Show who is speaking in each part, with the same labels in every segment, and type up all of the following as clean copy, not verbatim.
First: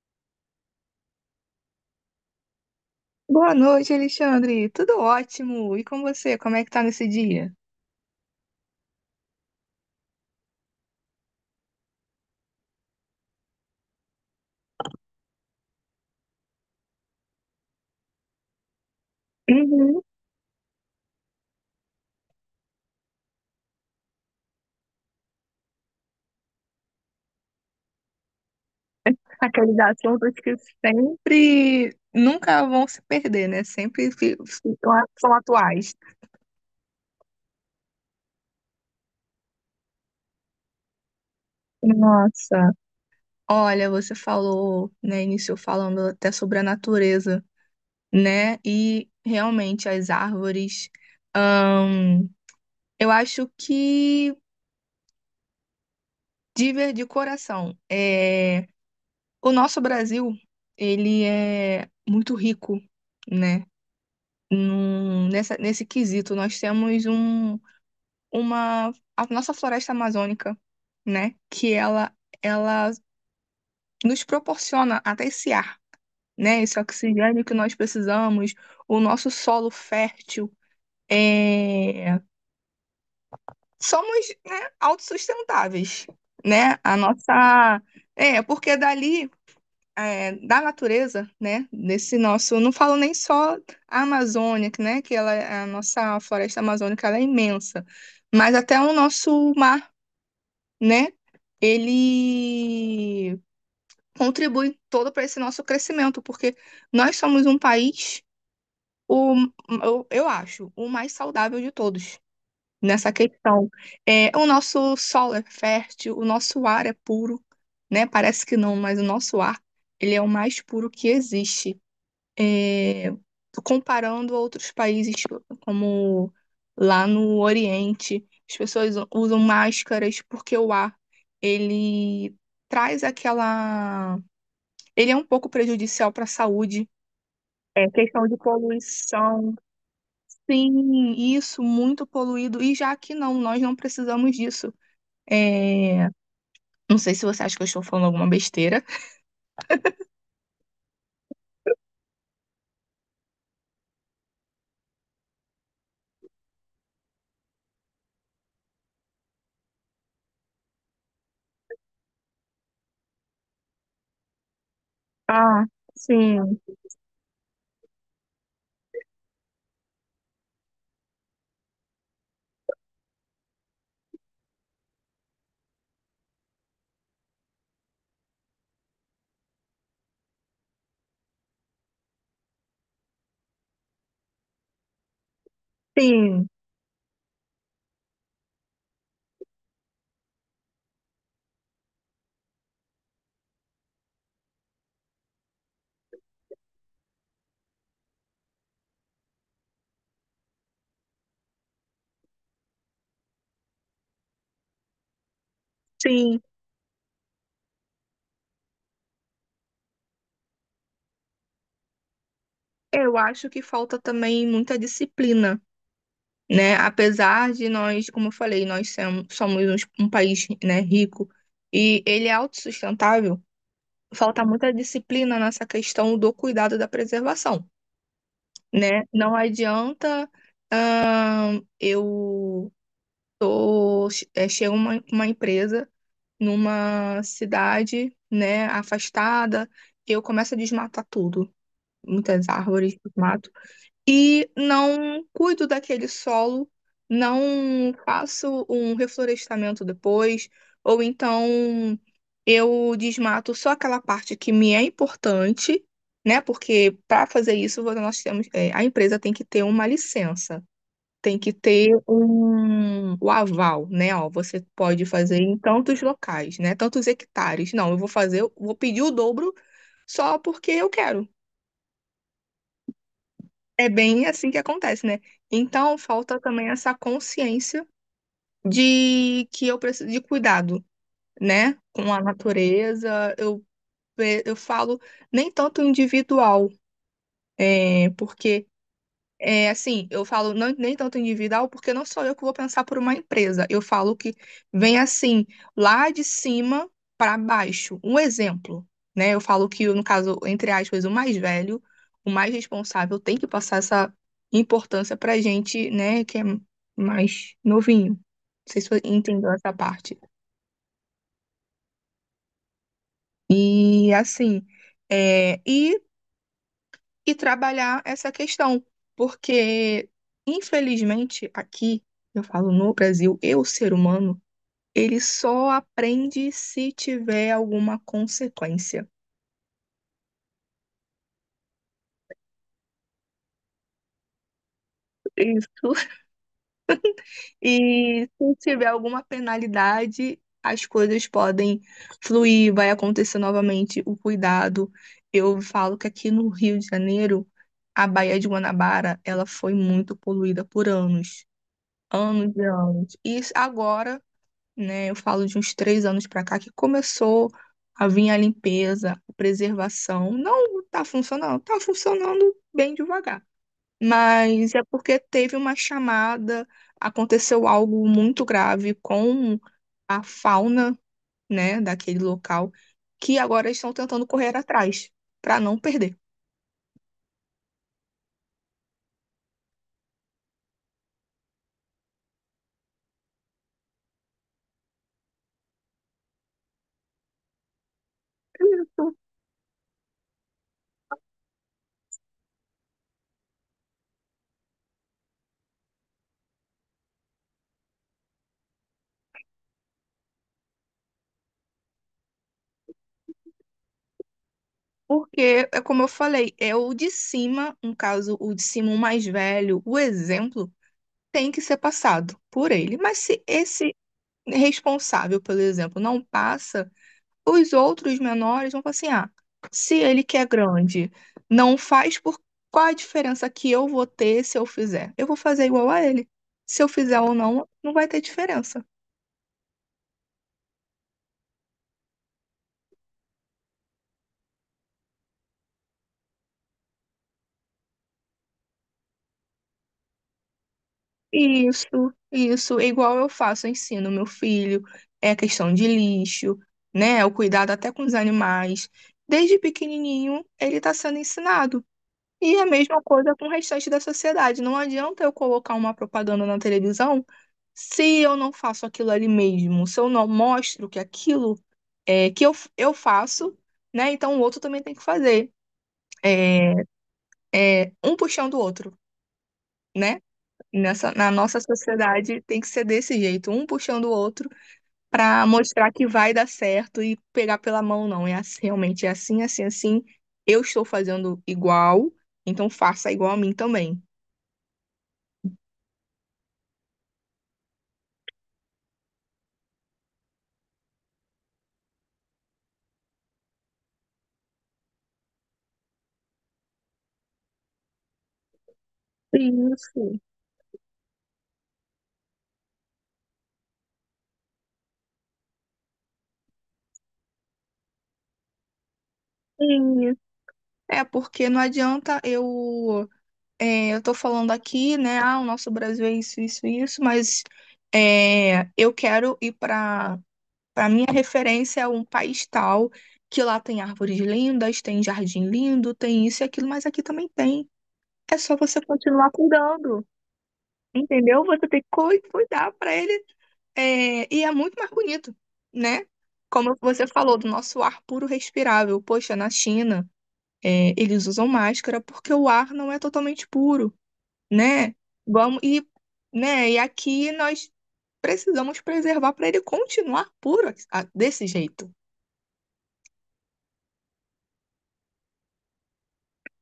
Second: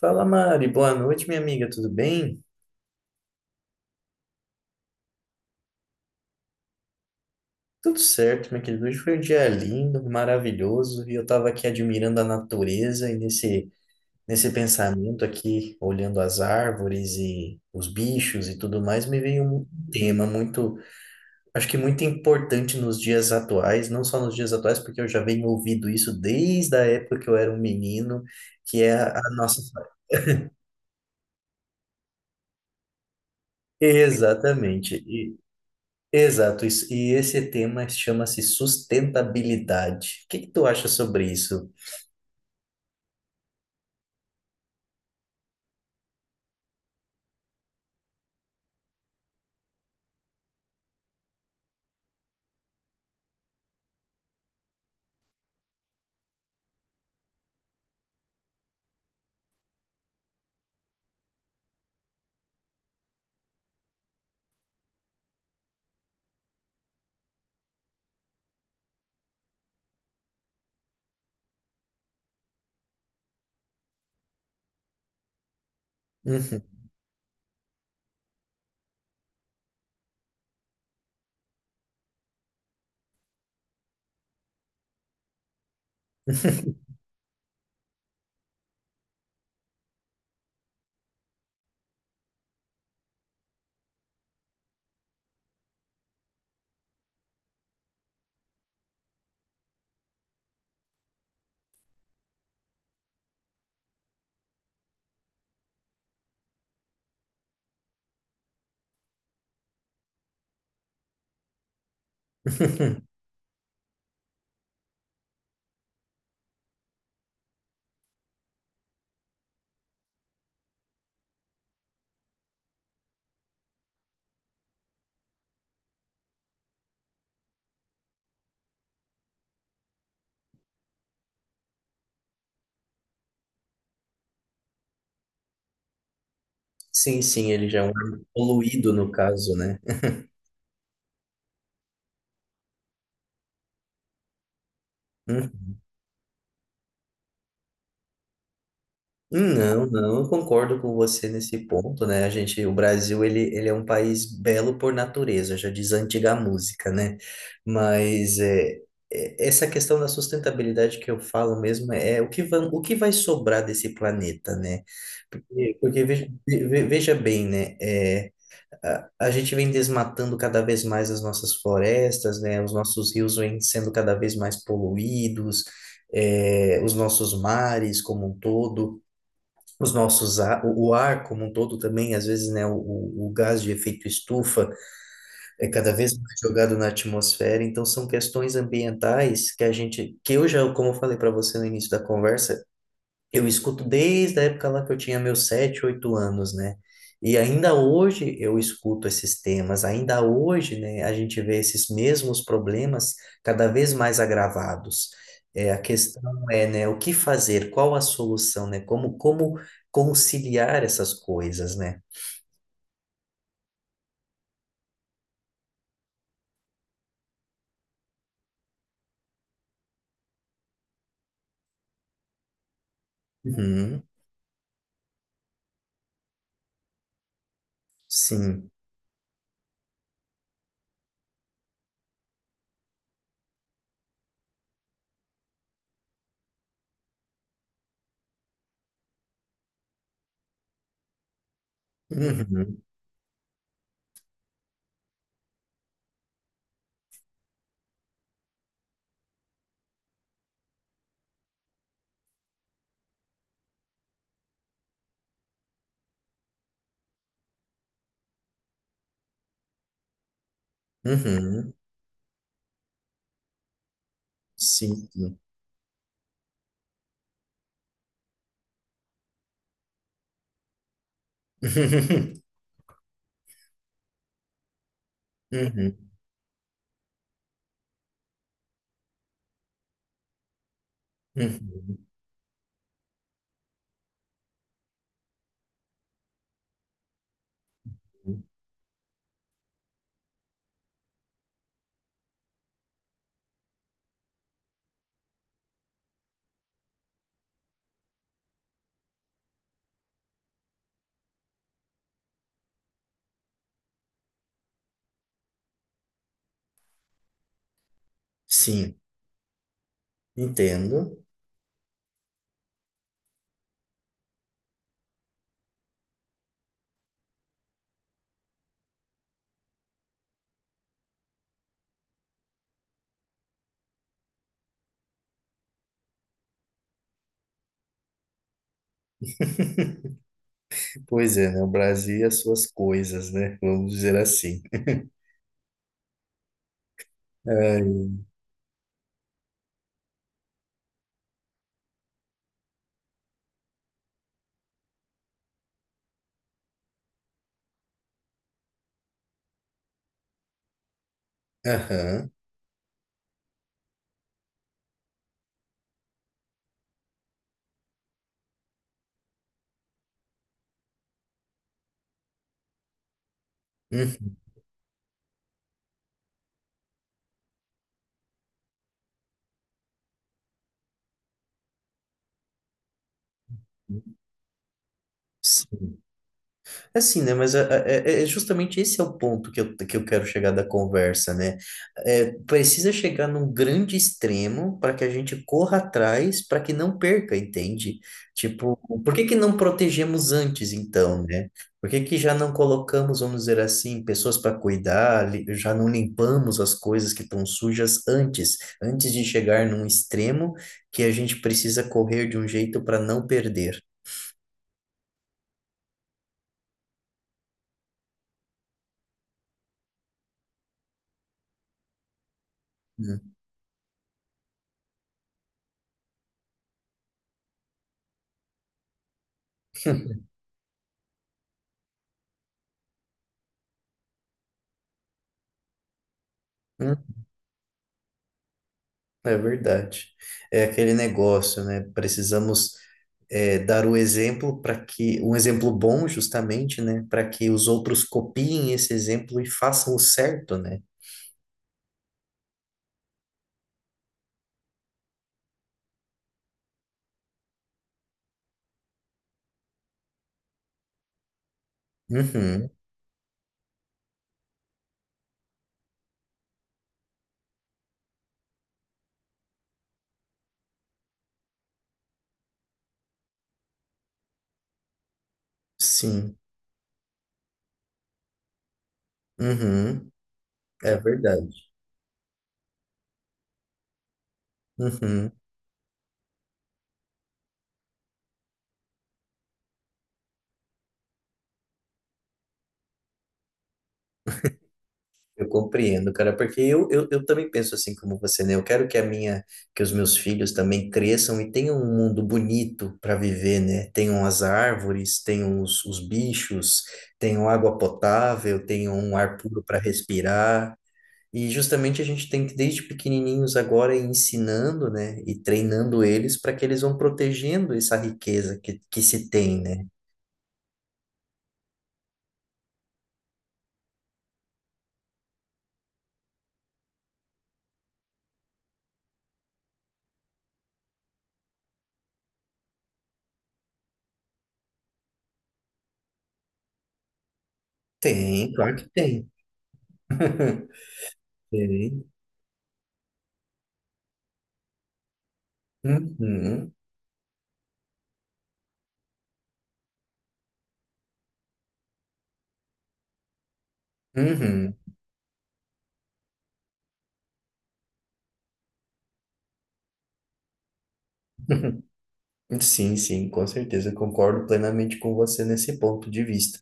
Speaker 1: Fala Mari, boa noite minha amiga, tudo bem?
Speaker 2: Boa noite, Alexandre. Tudo ótimo. E com você? Como é que tá nesse dia?
Speaker 1: Tudo certo, meu querido. Hoje foi um dia lindo, maravilhoso, e eu estava aqui admirando a natureza e nesse pensamento aqui, olhando as árvores e os bichos e tudo mais, me veio um
Speaker 2: Uhum.
Speaker 1: tema muito, acho que muito importante nos dias atuais, não só nos dias atuais, porque eu já venho ouvindo isso desde a época que eu era um menino, que é a nossa.
Speaker 2: Aqueles assuntos que sempre, nunca vão se perder, né? Sempre fi- ficam
Speaker 1: Exatamente.
Speaker 2: a- São atuais.
Speaker 1: Exato, e esse tema chama-se sustentabilidade. O que que tu acha sobre isso?
Speaker 2: Nossa. Olha, você falou, né, iniciou falando até sobre a natureza, né? E realmente as árvores, ahn, eu acho que de coração, é, o nosso Brasil, ele é muito rico, né? Nessa, nesse quesito, nós temos um, uma, a nossa floresta amazônica, né? Ela nos proporciona até esse ar, né?
Speaker 1: Uhum.
Speaker 2: Esse oxigênio que nós precisamos, o nosso solo fértil. É... Somos, né, autossustentáveis, né? A nossa... É, porque dali é, da natureza, né, desse nosso, não falo nem só a Amazônia, que, né, a nossa floresta amazônica ela é imensa, mas até o nosso mar, né, ele contribui todo para esse nosso crescimento, porque nós somos um país, o, eu acho, o mais saudável de todos nessa questão. É, o nosso solo é fértil, o nosso ar é puro, né, parece que não, mas o nosso ar, ele é o mais puro que existe é, comparando outros países, como lá no Oriente, as pessoas usam máscaras porque o ar, ele traz aquela... Ele é um pouco prejudicial para a saúde.
Speaker 1: Sim, sim, ele já é
Speaker 2: É
Speaker 1: um
Speaker 2: questão de
Speaker 1: poluído no caso,
Speaker 2: poluição.
Speaker 1: né?
Speaker 2: Sim, isso, muito poluído. E já que não, nós não precisamos disso.
Speaker 1: Uhum.
Speaker 2: É, não sei se você acha que eu estou falando alguma besteira.
Speaker 1: Não, não, eu concordo com você nesse ponto, né? A gente, o Brasil, ele é um país belo por natureza, já diz a antiga música, né? Mas é, essa questão da sustentabilidade que eu falo mesmo é o que vai sobrar desse planeta, né?
Speaker 2: Ah,
Speaker 1: Porque veja,
Speaker 2: sim,
Speaker 1: veja bem, né? É, a gente vem desmatando cada vez mais as nossas florestas, né? Os nossos rios vêm sendo cada vez mais poluídos, é os nossos mares como um todo, os nossos ar, o ar como um todo também, às vezes, né? O gás de efeito estufa é cada vez mais
Speaker 2: sim,
Speaker 1: jogado na atmosfera. Então, são questões ambientais que a gente, que eu já, como eu falei para você no início da conversa, eu escuto desde a época lá que eu tinha meus sete, oito anos, né? E ainda hoje eu escuto esses temas, ainda hoje, né, a gente vê esses mesmos problemas cada vez mais agravados. É, a questão
Speaker 2: sim.
Speaker 1: é, né, o que fazer, qual a solução, né? Como conciliar essas coisas, né?
Speaker 2: Eu acho que falta também muita disciplina, né? Apesar de nós, como eu falei, nós somos, um país, né, rico e ele é autossustentável,
Speaker 1: Uhum,
Speaker 2: falta muita disciplina nessa questão do cuidado da preservação,
Speaker 1: sim.
Speaker 2: né? Não adianta, eu tô, é, chega uma empresa numa cidade, né, afastada, eu começo a desmatar tudo, muitas
Speaker 1: Uhum,
Speaker 2: árvores, mato. E não cuido daquele solo, não faço um reflorestamento depois, ou então eu desmato só aquela parte que me é importante, né? Porque para fazer isso, nós temos, é, a empresa tem que ter uma licença. Tem que
Speaker 1: uhum,
Speaker 2: ter um, o aval, né? Ó, você pode
Speaker 1: sim. Sim.
Speaker 2: fazer em tantos locais, né? Tantos hectares. Não, eu vou fazer, eu vou pedir o dobro só porque eu quero. É bem assim que acontece, né? Então,
Speaker 1: Uhum,
Speaker 2: falta também essa consciência de que eu preciso de cuidado, né?
Speaker 1: uhum,
Speaker 2: Com a natureza. Eu, eu falo nem tanto individual, é,
Speaker 1: uhum.
Speaker 2: porque. É, assim, eu falo não, nem tanto individual, porque não sou eu que vou pensar por uma empresa. Eu falo que vem assim, lá de cima para baixo. Um exemplo, né? Eu falo que, no caso, entre aspas, o mais velho, o mais responsável, tem que passar essa importância para gente, né, que é mais novinho. Não sei se
Speaker 1: Sim,
Speaker 2: você entendeu essa parte.
Speaker 1: entendo.
Speaker 2: E assim, é, e trabalhar essa questão, porque, infelizmente, aqui, eu falo no Brasil, eu, ser humano, ele só aprende se tiver alguma consequência.
Speaker 1: Pois é, né? O Brasil e as suas coisas, né? Vamos dizer assim.
Speaker 2: Isso.
Speaker 1: Ai,
Speaker 2: E se tiver alguma penalidade, as coisas podem fluir, vai acontecer novamente o cuidado. Eu falo que aqui no Rio de Janeiro, a Baía de Guanabara, ela foi muito poluída por anos,
Speaker 1: aham.
Speaker 2: anos e anos. E agora né? Eu falo de uns três anos para cá que começou a vir a limpeza, a preservação. Não está funcionando, está funcionando bem devagar.
Speaker 1: Uhum.
Speaker 2: Mas é porque teve uma chamada, aconteceu algo muito grave com a fauna, né, daquele local, que agora estão tentando correr atrás para não
Speaker 1: Sim.
Speaker 2: perder.
Speaker 1: É assim, né? Mas é justamente esse é o ponto que eu quero chegar da conversa, né? É, precisa chegar num grande extremo para que a gente corra atrás, para que não perca, entende? Tipo, por
Speaker 2: Isso.
Speaker 1: que que não protegemos antes, então, né? Por que que já não colocamos, vamos dizer assim, pessoas para cuidar, já não limpamos as coisas que estão sujas antes, antes de chegar num extremo que a gente precisa correr de um jeito para não perder,
Speaker 2: Porque, é como eu falei, é o de cima, no caso, o de cima, o mais velho, o exemplo tem que ser passado por ele. Mas
Speaker 1: né?
Speaker 2: se esse responsável, por exemplo, não passa, os outros menores vão falar assim: ah, se ele que é grande não faz, por qual a diferença que eu vou ter se eu fizer? Eu vou fazer igual a ele. Se eu
Speaker 1: Hum.
Speaker 2: fizer ou não, não vai ter diferença.
Speaker 1: É verdade. É aquele negócio, né? Precisamos é, dar o exemplo para que, um exemplo bom, justamente, né? Para que os outros copiem esse exemplo e façam o certo, né?
Speaker 2: Isso, isso, é igual eu faço, eu ensino meu filho, é questão de lixo, né? O cuidado até com os animais. Desde pequenininho, ele está sendo ensinado. E a
Speaker 1: Uhum,
Speaker 2: mesma coisa com o restante da sociedade. Não adianta eu colocar uma propaganda na televisão se eu não faço aquilo ali mesmo, se eu não mostro que aquilo é que eu faço, né? Então o outro também tem que fazer.
Speaker 1: sim.
Speaker 2: É, é um puxando o outro,
Speaker 1: Uhum,
Speaker 2: né?
Speaker 1: é
Speaker 2: Na
Speaker 1: verdade.
Speaker 2: nossa sociedade tem que ser desse jeito, um puxando o outro
Speaker 1: Uhum.
Speaker 2: para mostrar que vai dar certo e pegar pela mão, não. É assim, realmente é assim, assim, assim. Eu estou fazendo igual, então faça igual a mim também.
Speaker 1: Eu compreendo, cara, porque eu também penso assim como você, né? Eu quero que a minha, que os meus filhos também cresçam e tenham um mundo bonito para viver, né? Tenham as árvores, tenham os bichos, tenham água potável, tenham um ar puro para
Speaker 2: Isso,
Speaker 1: respirar. E justamente a gente tem que, desde pequenininhos agora, ir ensinando, né? E treinando eles para que eles vão protegendo essa riqueza que se tem, né?
Speaker 2: sim. É porque não adianta eu, é, eu tô falando aqui, né? Ah, o nosso Brasil é isso, isso, isso, mas é, eu quero ir para minha referência é um país tal que lá tem árvores lindas, tem jardim lindo, tem isso e aquilo, mas aqui também tem. É
Speaker 1: Tem,
Speaker 2: só
Speaker 1: claro
Speaker 2: você
Speaker 1: que tem.
Speaker 2: continuar cuidando, entendeu? Você tem que
Speaker 1: Tem.
Speaker 2: cuidar para ele é, e é muito mais bonito, né?
Speaker 1: Uhum.
Speaker 2: Como você falou, do nosso ar puro respirável. Poxa, na China. É, eles usam máscara porque o ar não é totalmente puro,
Speaker 1: Uhum.
Speaker 2: né? E, né? E aqui nós precisamos preservar para ele continuar puro desse jeito.
Speaker 1: Sim, sim, com certeza, concordo plenamente com você nesse ponto de vista.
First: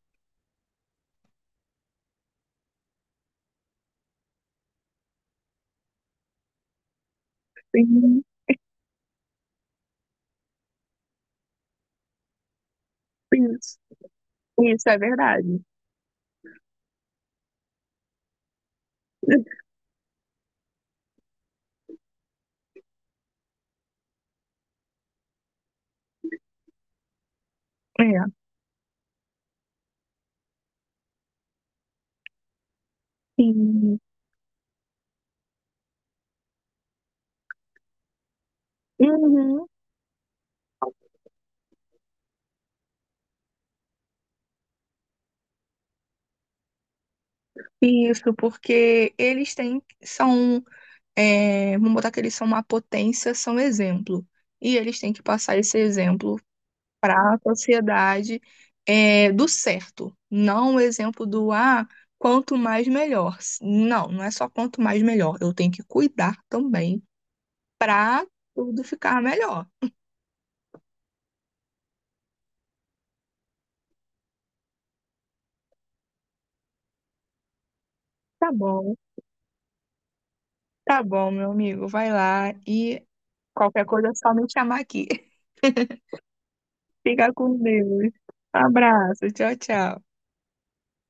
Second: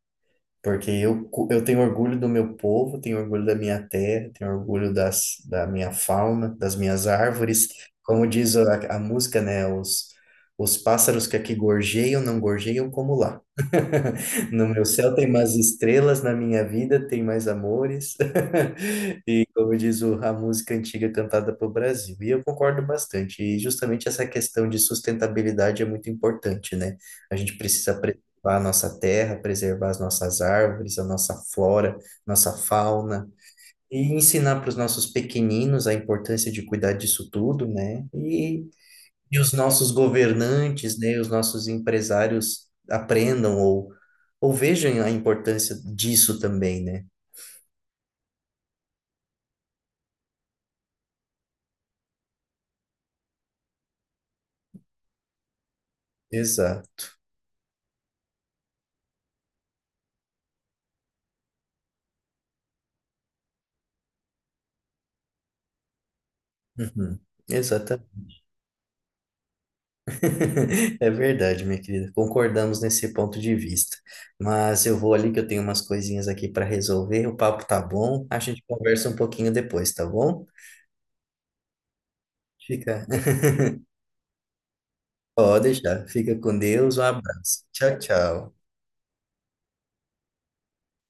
Speaker 1: Porque eu tenho orgulho do meu povo, tenho orgulho da minha terra, tenho orgulho das, da minha fauna, das minhas árvores.
Speaker 2: Sim,
Speaker 1: Como diz a música, né? Os pássaros que aqui gorjeiam, não gorjeiam como lá.
Speaker 2: isso,
Speaker 1: No meu
Speaker 2: isso é
Speaker 1: céu tem mais
Speaker 2: verdade.
Speaker 1: estrelas, na minha vida tem mais amores. E como diz a música antiga cantada pelo Brasil. E eu concordo bastante. E justamente essa questão de sustentabilidade é muito importante, né? A gente precisa preservar
Speaker 2: É,
Speaker 1: a nossa terra, preservar as nossas árvores, a nossa flora, nossa fauna,
Speaker 2: sim.
Speaker 1: e ensinar para os nossos pequeninos a importância de cuidar disso tudo, né? E os
Speaker 2: Uhum.
Speaker 1: nossos governantes, né, os nossos empresários aprendam ou vejam a importância disso também, né?
Speaker 2: Isso, porque eles têm, são, é, vamos botar que eles são uma potência, são exemplo. E eles têm que passar esse exemplo
Speaker 1: Exato.
Speaker 2: para a sociedade é, do certo, não o exemplo do ah, quanto mais melhor. Não, não é só quanto mais melhor, eu tenho que cuidar também
Speaker 1: Uhum. Exatamente.
Speaker 2: para tudo ficar melhor.
Speaker 1: É verdade, minha querida. Concordamos nesse ponto de vista. Mas eu vou ali que eu tenho umas coisinhas aqui para resolver. O papo tá bom. A
Speaker 2: Tá
Speaker 1: gente
Speaker 2: bom,
Speaker 1: conversa um pouquinho depois, tá bom?
Speaker 2: tá bom, meu amigo, vai lá e
Speaker 1: Fica,
Speaker 2: qualquer coisa é só me chamar aqui.
Speaker 1: pode deixar. Fica com Deus. Um
Speaker 2: Fica com
Speaker 1: abraço. Tchau,
Speaker 2: Deus.
Speaker 1: tchau.
Speaker 2: Abraço, tchau, tchau.